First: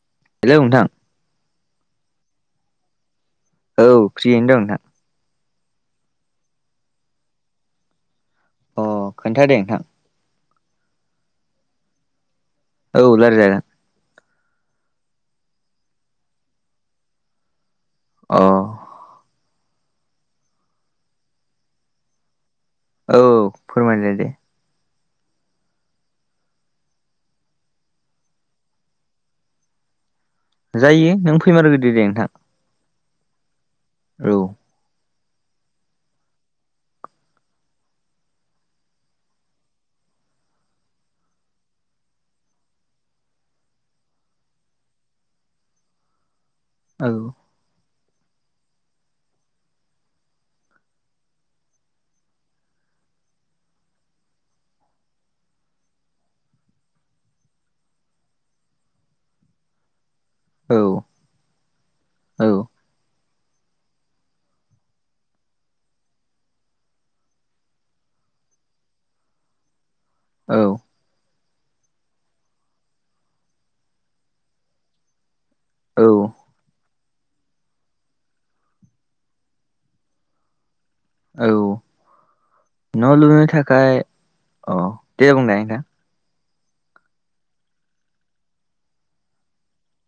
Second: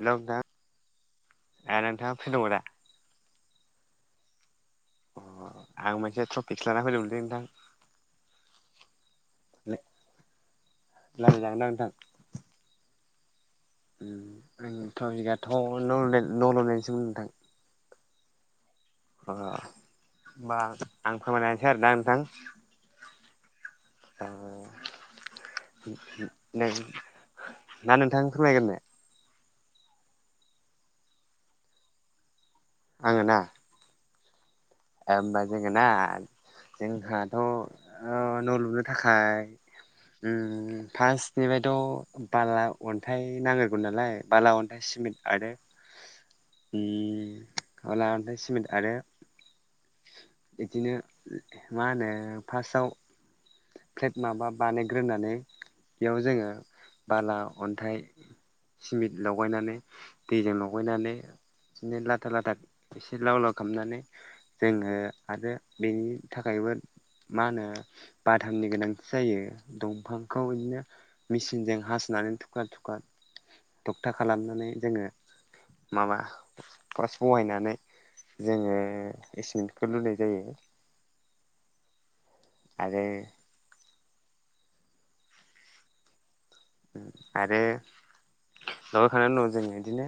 Hello नोंथां नोंथाङा free दङ दा? औ ख्रियैनो दं नोंथां। अ आं मोनसे टफिकसो लाना फैदोंमोनलै नोंथां। अ खोन्थादे नोंथां। रायलाय जागोनदां नोंथां। औ रायलायजागोन। आंनि टपिकथ' नरमेल नरमेल'सोमोन नोंथां। अ। अ होमबा आं फोरमायनोसै आरोना नोंथां। औ फोरमायदो दे। नों ना नोंथां फोरमायगोरनो। जायो नों फोरमायगोरदो दे नोंथां। आङो ना। औ। होमबा जोङोना जोंहाथ न' लुनो थाखाय फार्स्टनिफ्रायथ बाला अन्थाइ नांगोरगौ नालाय बाला अन्थाइ सिमेन्ट आरो औ बाला अनथाय सिमेन्ट आरो बिदिनो मा होनो फार्स्टआव। फ्लेट माबा बानायग्रोनानै बेयाव जोङो बाला अन्थाइ सिमेन्ट लगायनानै दैजों लगायनानै बिदिनो लाथा लाथा औ एसे लाव लाव खालामनानै जोङो आरो बेनि थाखायबो मा होनो बाथामनि गोनांथि जायो दंफांखौ औ इदिनो मेसिनजों हासुनानै थुख्रा थुख्रा थक्था खालामनानै जोङो औ माबा फस बहायनानै जोङो एसमेन्टखौ लुनाय जायो। औ आरो न' लुबैनो थाखाय औ दे बुंनाय नोंथां। आरो लगायखांनायनि उनाव जोङो इदिनो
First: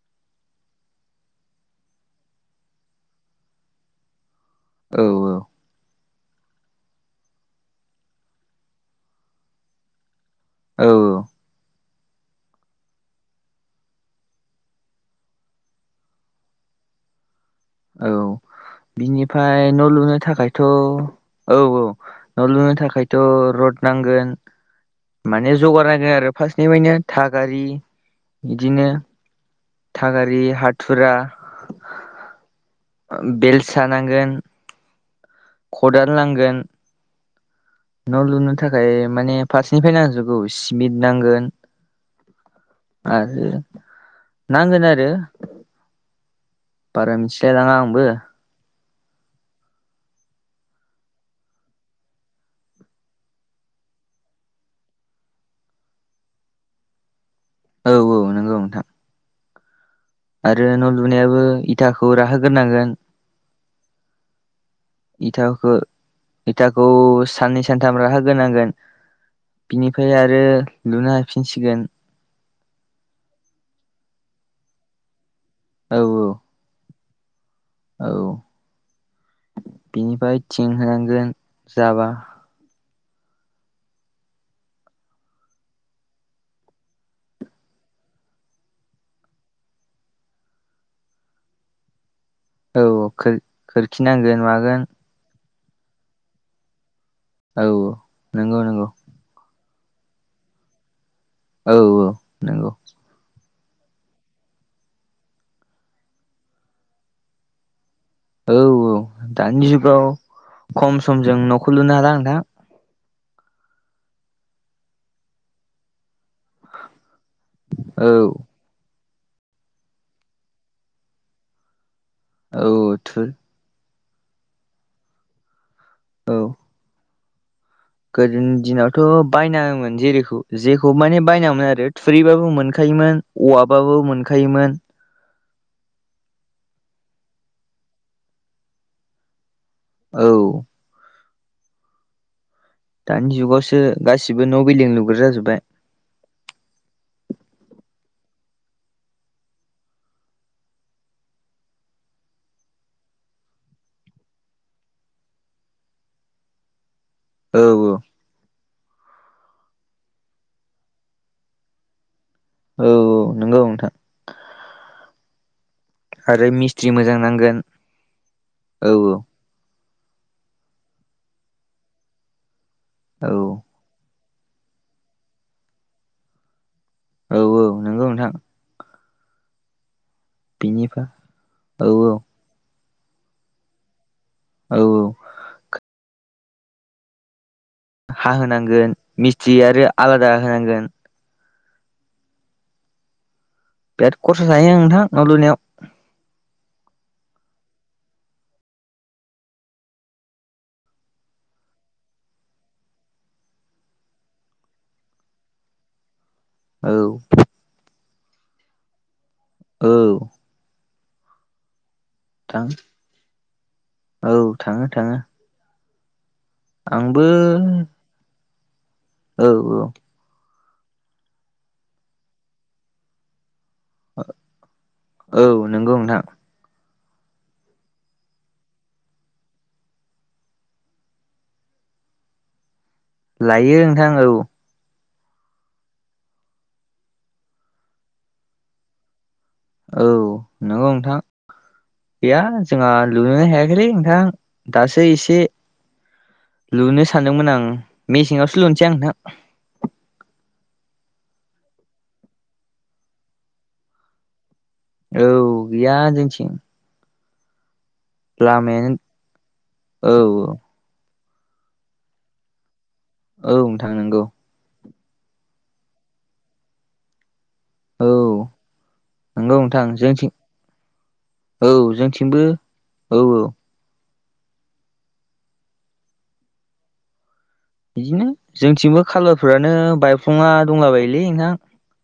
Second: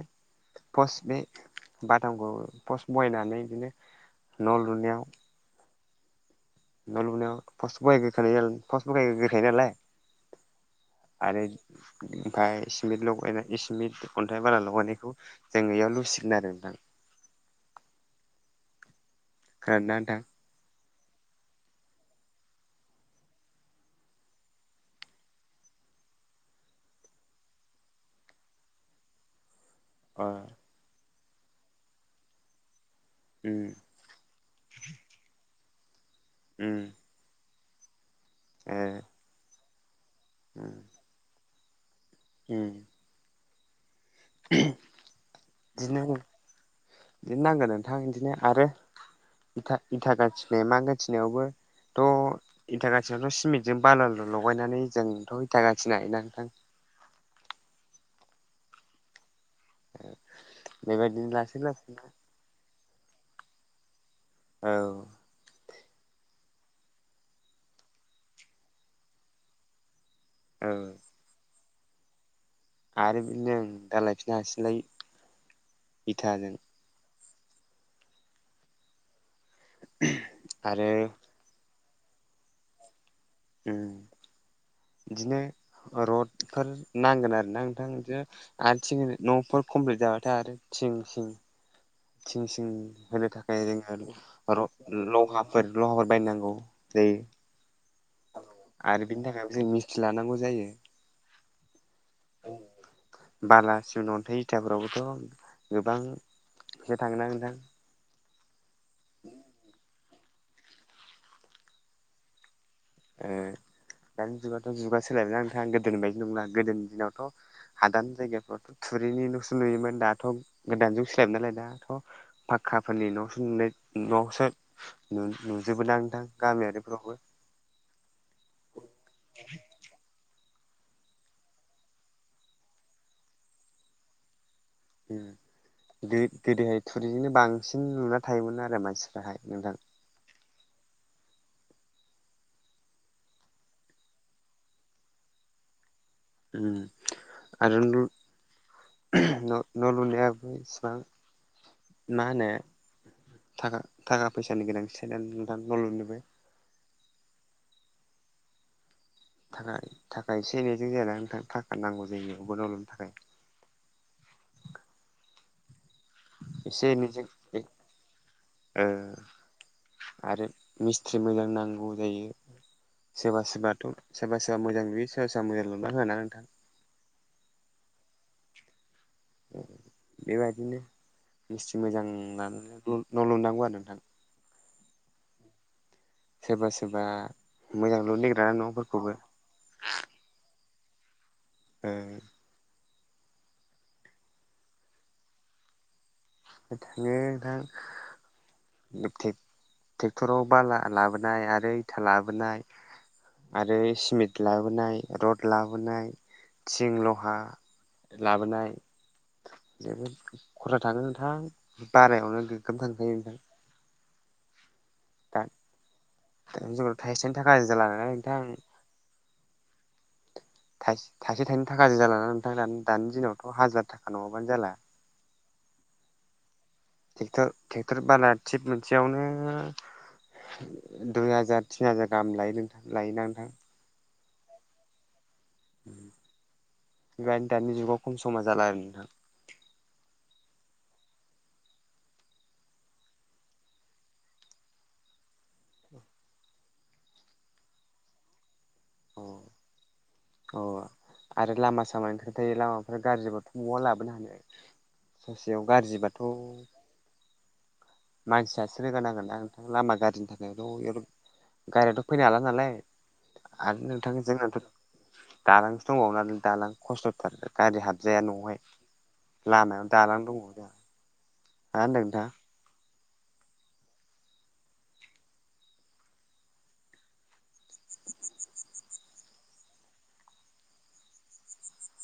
पस बे बादामखौ पस बहायनानै बिदिनो न' लुनायाव औ औ न' लुबनायाव पस बहाय गोरखायो पस्ट गोरखायो नालाय औ आरो ओमफ्राय सिमेट लगायनाय सिमेट अन्थाइ बाला लगायनायखौ जों बेयाव लुसिगोन आरो नोंथां औ बिनिफ्राय न' खोनादोंना लुनो नोंथां? थाखायथ औ औ न' लुनो थाखायथ रड नांगोन माने जगारानांगोन आरो फार्स्टनिफ्रायनो थागारि इदिनो अ थागारि हाथुरा उम बेलसा नांगोन खदान लांगोन ओम न' लुनो थाखाय माने फारसेनिफ्राय नांजोबगौ सिमिट नांगोन ओम आरो नांगोन आरो बिदिनो बारा बिदिनो मिथिलाय नांगोन लाङा नोंथां आंबो बिदिनो आरो इथा इथा गाथिनाय माा गाथिनायावबो थ' इथा गाथिनायावथ' सिमेन्टजों बालाजों लगायनानै जोंथ' इथा गाथिनो हायो ना नोंथां औ औ नंगौ नोंथां आरो न' बेबायदिनो लुनायाबो लासै लासै इथाखौ राहोग्रोनांगोन औ इथाखौ इथाखौ साननै सानथाम राहो ग्रोनांगोन बिनिफ्राय आरो औ लुनो हाफिनसिगोन आरो बिदिनो दा लायफिननो हासिगोनलाय औ इथाजों औ बिनिफ्राय थिं आरो होनांगोन जाबा ओ बिदिनो रडफोर नांगोन आरोना नोंथां बिदिनो आरो थिं न'फोर कमप्लिट जाबाथाय आरो थिं सिं थिं सिं औ औ होनो खोर थाखाय जों खोरखि नांगोन मागोन लहा फोर लहाफोर बायनांगौ जायो औ नोंगौ नोंगौ बेनि थाखायबो जों मिस्ट्रि लानांगौ जायो औ औ नंगौ बाला सिमेन्ट अन्थाइ इथाफोरावबोथ' गोबां फैसा थांङो ना नोंथां औ औ दानि जुगाव खम समजों न'खौ लुनो हाला नोंथां ओ दानि जुगावथ' जुगा सोलायबायना नोंथां गोदोनि बायदि नंला गोदोनि दिनावथ' औ हादान जायगाफोराथ' थुरिनिल'सो लुयोमोन दाथ' गोदान जुग सोलायबाय नालाय दाथ' औ फाक्काफोरनि थुर न'सो नुनाय न'आवसो नुजोबो दां नोंथां औ गामियारिफोरावबो गोदोनि दिनावथ' बायनाङामोन जेरैखौ जेखौ माने बायनाङामोन आरो थुरिबाबो मोनखायोमोन औवाबाबो मोनखायोमोन गोदोहाय टुरिजोंनो बांसिन लुना थायोमोन आरो मानसिफ्राहाय नोंथां औ दानि जुगावसो गासिबो न' बिल्डिं लुग्रा जाजोब्बाय उ आरो न' लुनायाबो इसिबां मा होनो थाखा थाखा फैसानि गोनांथि सानानै नोंथां न' लुनोबो औ औ थाखाय एसे एनैजों जाया ना नोंथां थाखा नांगौ जायो न' लुनो औ थाखाय औ नंगौ नोंथां आरो मिस्थ्रि एसे मोजां एनैजों नांगोन ओ औ आरो मिस्थ्रि मोजां नांगौ जायो औ सोरबा सोरबाथ' सोरबा सोरबा मोजां लुयो सोरबा सोरबा मोजां लुना होआ ना नोंथां औ औ नोंगौ नोंथां। बेबायदिनो बिनिफ्राय मिस्थ्रि औ मोजां लानानै न' लुनांगौ आरो नोंथां। औ औ सोरबा सोरबा मोजां लुनो हा नागिरा होनांगोन न'फोरखौबो मिस्थि आरो आलादा होनांगोन ओ बिराद खरसा जायो नोंथां न' लुनायाव [unintelligible] नोंथां [unintelligible] धुबटेक ट्रेक्टराव बाला लाबोनाय आरो इटा लाबोनाय आरो सिमेन्ट लाबोनाय रड लाबोनाय औ थिं लहा लाबोनाय औ जोबोद खराख थाङो नोंथां। बारायावनो नोंथां गोगोम थांखायो नोंथां औ थाङो थाङो दा जों' थाइसे आंबो थाइनै थाखा जालालाय नोंथां [unintelligible] औ औ थाइसे थाइनै थाखाजो जाालाना नोंथां दानि दिनावथ' हाजार थाखा नङाबानो जाला? औ नोगौ नोंथां। ट्रेक्टर ट्रेक्टर बाला थिब मोनसेयावनो दुइ हाजार तिन हाजार गाहाम लायो नोंथां लायोना नोंथां? लायो नोंथां औ [unintelligible] दानि जुगाव खम समा जाला आरो नोंथां औ नंगौ नोंथां। गैया जोंहा लुोनोनो हायाखैलै नोंथां दासो एसे औ लुनो सानदोंमोन आं मेसेंङावसो लुनो अ अ आरो लामा सामानि खोथा थायो लामाफ्रा गाज्रिबाथ' बहा लाबोनो हानो। औ ससेयाव गैया जोंथिं गाज्रिबाथ'? मानसियासो लामायानो रोगानांगोन ना नोंथां लामा औ गाज्रिनि थाखायल' गारियाथ' फैनो हाला नालाय औ आरो नोंथां नंगौ जोंनाथ' दालांसो दंबाव नाय दालां खस्थ'थारगोन गारि औ हाबजाया न'आवहाय नंगौ नोंथां लामायाव दालां जोंथिं दङ जोंहा। औ मा होनदों नोंथाङां। जोंथिंबो औ औ बिदिनो जोंथिंबो खालबारफोरानो बायफ्लंला दंला बायोलै नोंहां।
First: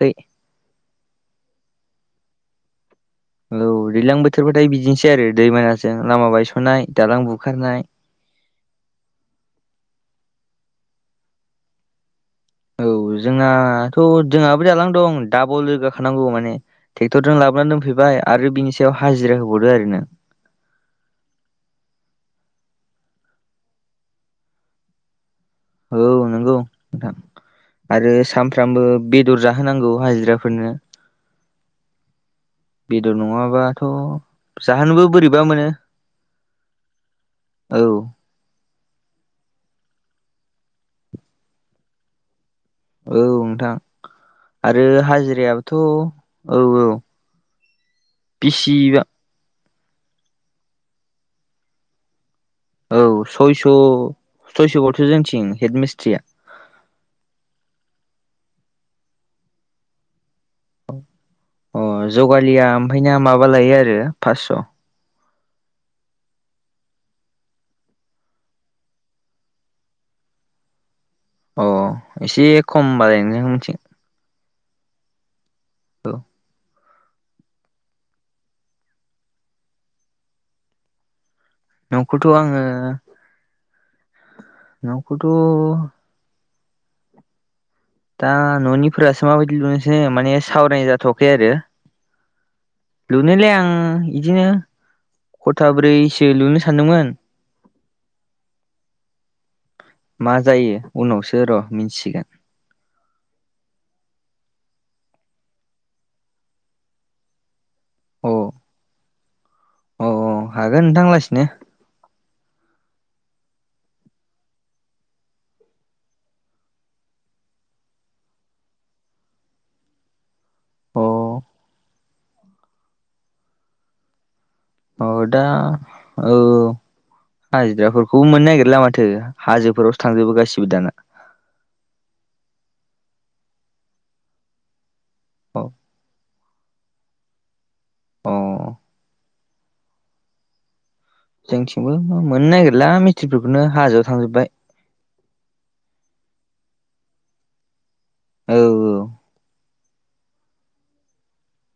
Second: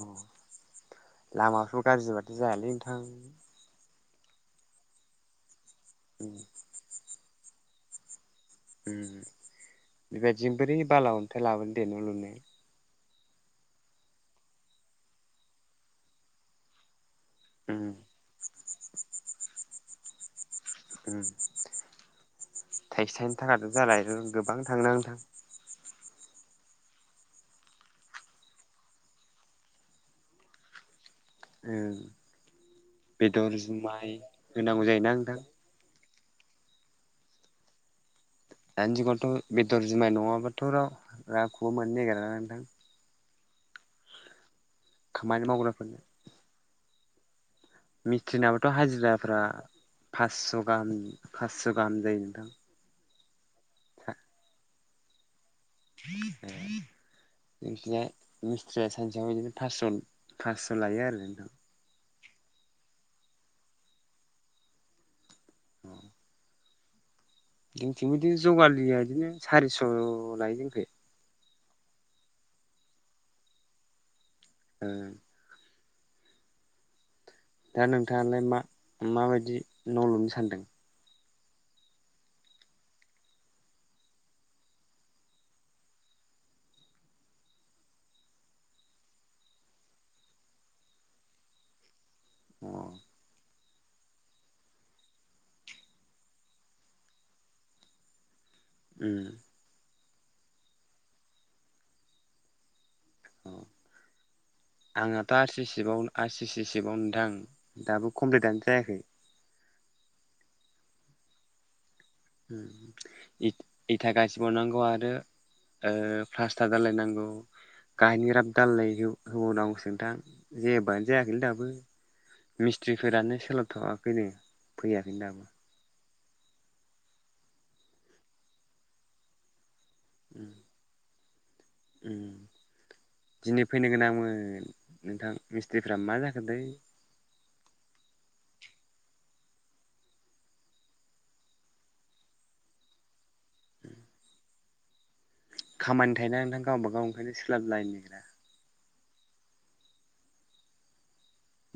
अ लामाफ्र' गाज्रिबाथाइ जायालै नोंथां। औ दैज्लां बोथोरबथाय बिदिनोसै आरो दैबानाजों लामा उम बायस'नाय दालां बुखारनाय उम बेबायदिजों बोरै बाला अन्थाइ लाबोनो दे न' लुनो। औ जोंहाथ' जोंहाबो दालां दं डाबलोगाखानांगौ माने ट्रेक्टरजों लाबोनानै उम दोनफैबाय आरो बिनि सायाव हाजिरा होबावदो आरो नों थाइसे थायनै थाखाजों जाला गोबां थांनो नोंथां? औ नंगौ नोथां। आरो सामफ्रामबो बेदर जाहोनांगौ हाजिराफोरनो ए बेदर नङाबाथ' होनांगौ जाहोनोबो जायोना नोंथां बोरैबा मोनो औ दानि जुगावथ' बेदर जुमाय नङाबाथ' राव रावखौबो मोननो नागिरा नोंथां। औ नोंथां आरो खामानि हाजिरायाबोथ' मावग्राफोरनो औ औ मिस्ट्रिनाबोथ' बिसिबा हाजिराफ्रा फासस' गाहाम फास्स' गाहाम जायो नोंथां? औ सयस' सयस' बाथ जोंथिं हेड मिस्ट्रिया [unintelligible] एखैजाय मिस्थ्रिया सानसेआव बिदिनो फासस' फासस' लायो आरो नोंथां अ जगालिया ओमफ्राय दा माबा लायो आरो फासस' औ जोंथिंबो बिदिनो जगालिया बिदिनो सारिस' लायो जोंखै अ एसे खम बारायनो उनथिं उम औ दा नोंथाङालाय मा माबायदि न' लुनो सानदों न'खौथ' आङो नखौथ' दा न'निफोरासो माबायदि लुनोसै माने सावरायनाय जाथ'खै आरो अ लुनायालाय आं इदिनो खथाब्रैसो लुनो सानदोंमोन उम मा जायो उनावसो र' मिथिसिगोन अ आंनाथ' आर सि सिबाव आर सि सि सिबाव नोंथां दाबो अ कमप्लिटानो जायाखै अ औ हागोन नोंथां लासिनो ओम इथ इथा गासिबावनांगौ आरो ओ प्लासटार दालायनांगौ गाहायनि राब दालाय होबावनांगौसो नोंथां अ जेबोआनो जायाखैलै दाबो मिस्थ्रिफोरानो सोलाबथ'वाखैनो अ फैयाखैनो दा दाबो औ हाजिराफोरखौबो मोननो नागिरला माथो हाजोफोरावसो थांजोबो उम गासिबो दाना उम दिनै फैनो गोनां आंमोन नोंथां अ मिस्ट्रिफ्रा मा जाखो गोदै अ जोंनिथिंबो मोननो नागिरला मिस्थ्रिफोरखौनो हाजोआव थांजोब्बाय खामानि थायोना नोंथां गावबागाव ओंखायनो सोलाबलायनो नागिरा औ औ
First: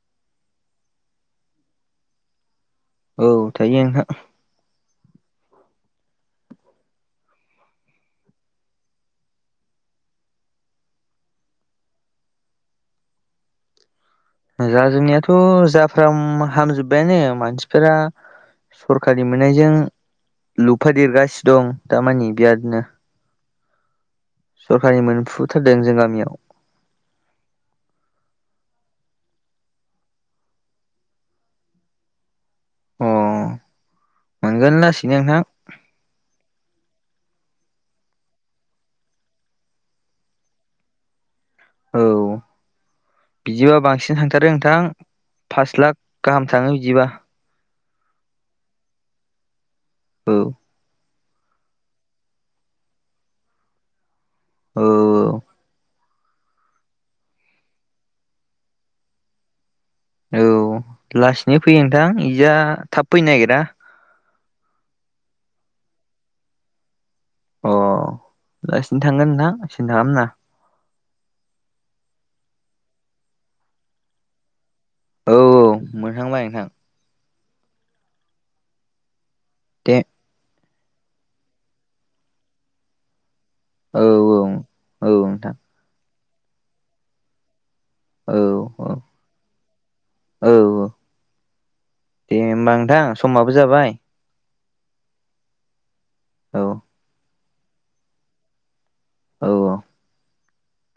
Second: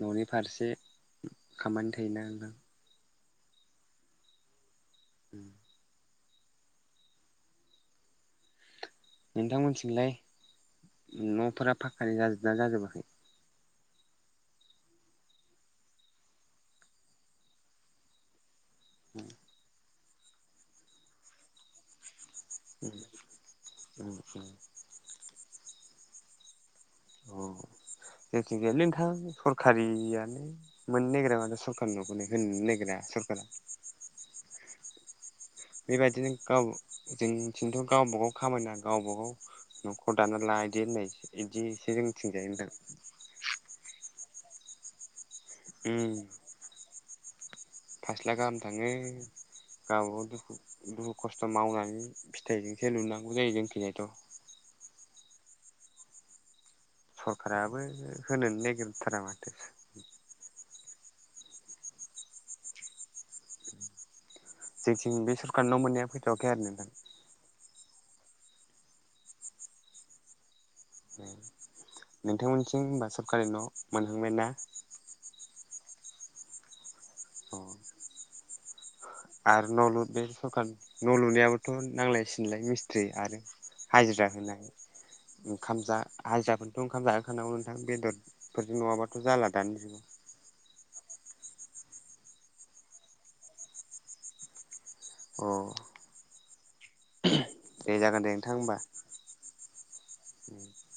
न'नि फारसे खामानि थायोना नोंथां औ थायो नोंथां [inaudible] नोंथांमोनथिंलाय न'फोरा फाखानि जाजोबदोना जाजोबाखै जाजोबनायाथ' जाफ्राम हामजोबबायानो मानसिफोरा सरखारि उम मोननायजों लुफादेरगासिनो दं दामानि बिरादनो औ औ सरखारि मोनफुथारदों जों गामियाव अ जायखि जाया नोंथां सरकारियानो मोननो नागिरा माथ सरकारिनि न'खौनो होनोनो नागि रा अ सरकारा मोनगोन लासैनो नोंथां बेबायदिनो गाव जोंथिंथ' गावबागाव खामायना गावबा गाव न'खर दाना ला इदि होननायसो इदिसो औ जोंनिथिंजाय नोंथां बिदिबा बांसिन थांथारो नोंथां पास लाख गाहाम थाङो बिदिबा फास लाख गाहाम थाङो गावबाव औ दुखु दुख खस्थ' मावनानै फिथाइजोंसो लुनांगौ जायो जोंनिथिंजायथ ओ सरखाराबो होनोनो नागिरथारा माथो औ लासैनो फैयो नोंथां इथा थाब फैनो नागिरायो। जोंनिथिं बे सरखारनि न' मोननाया फैथावाखै आरो नोंथां। अ लासैनो थांगोन नोंथां सिन्था खालामनानै नोंथांमोननिथिं होनबा सरकारि न' मोनहांबाय नानो औ मोनहांबाय नोंथां। अ [unintelligible] आरो न' दे लु बे सरखार न' लुनायाबोथ' नांलाय सिनलाय मिस्थ्रि आरो ना औ हाजिरा होनाय औ नोंथां ओंखाम जा हाजिराफोरनोथ' ओंखाम जाहोखानांगौ नोंथां बेदर औ औ ओ दे होनबा नोंथां समाबो जाबाय। अ। औ। दे जागोन दे नोंथां होमबा। औ। [unintelligible]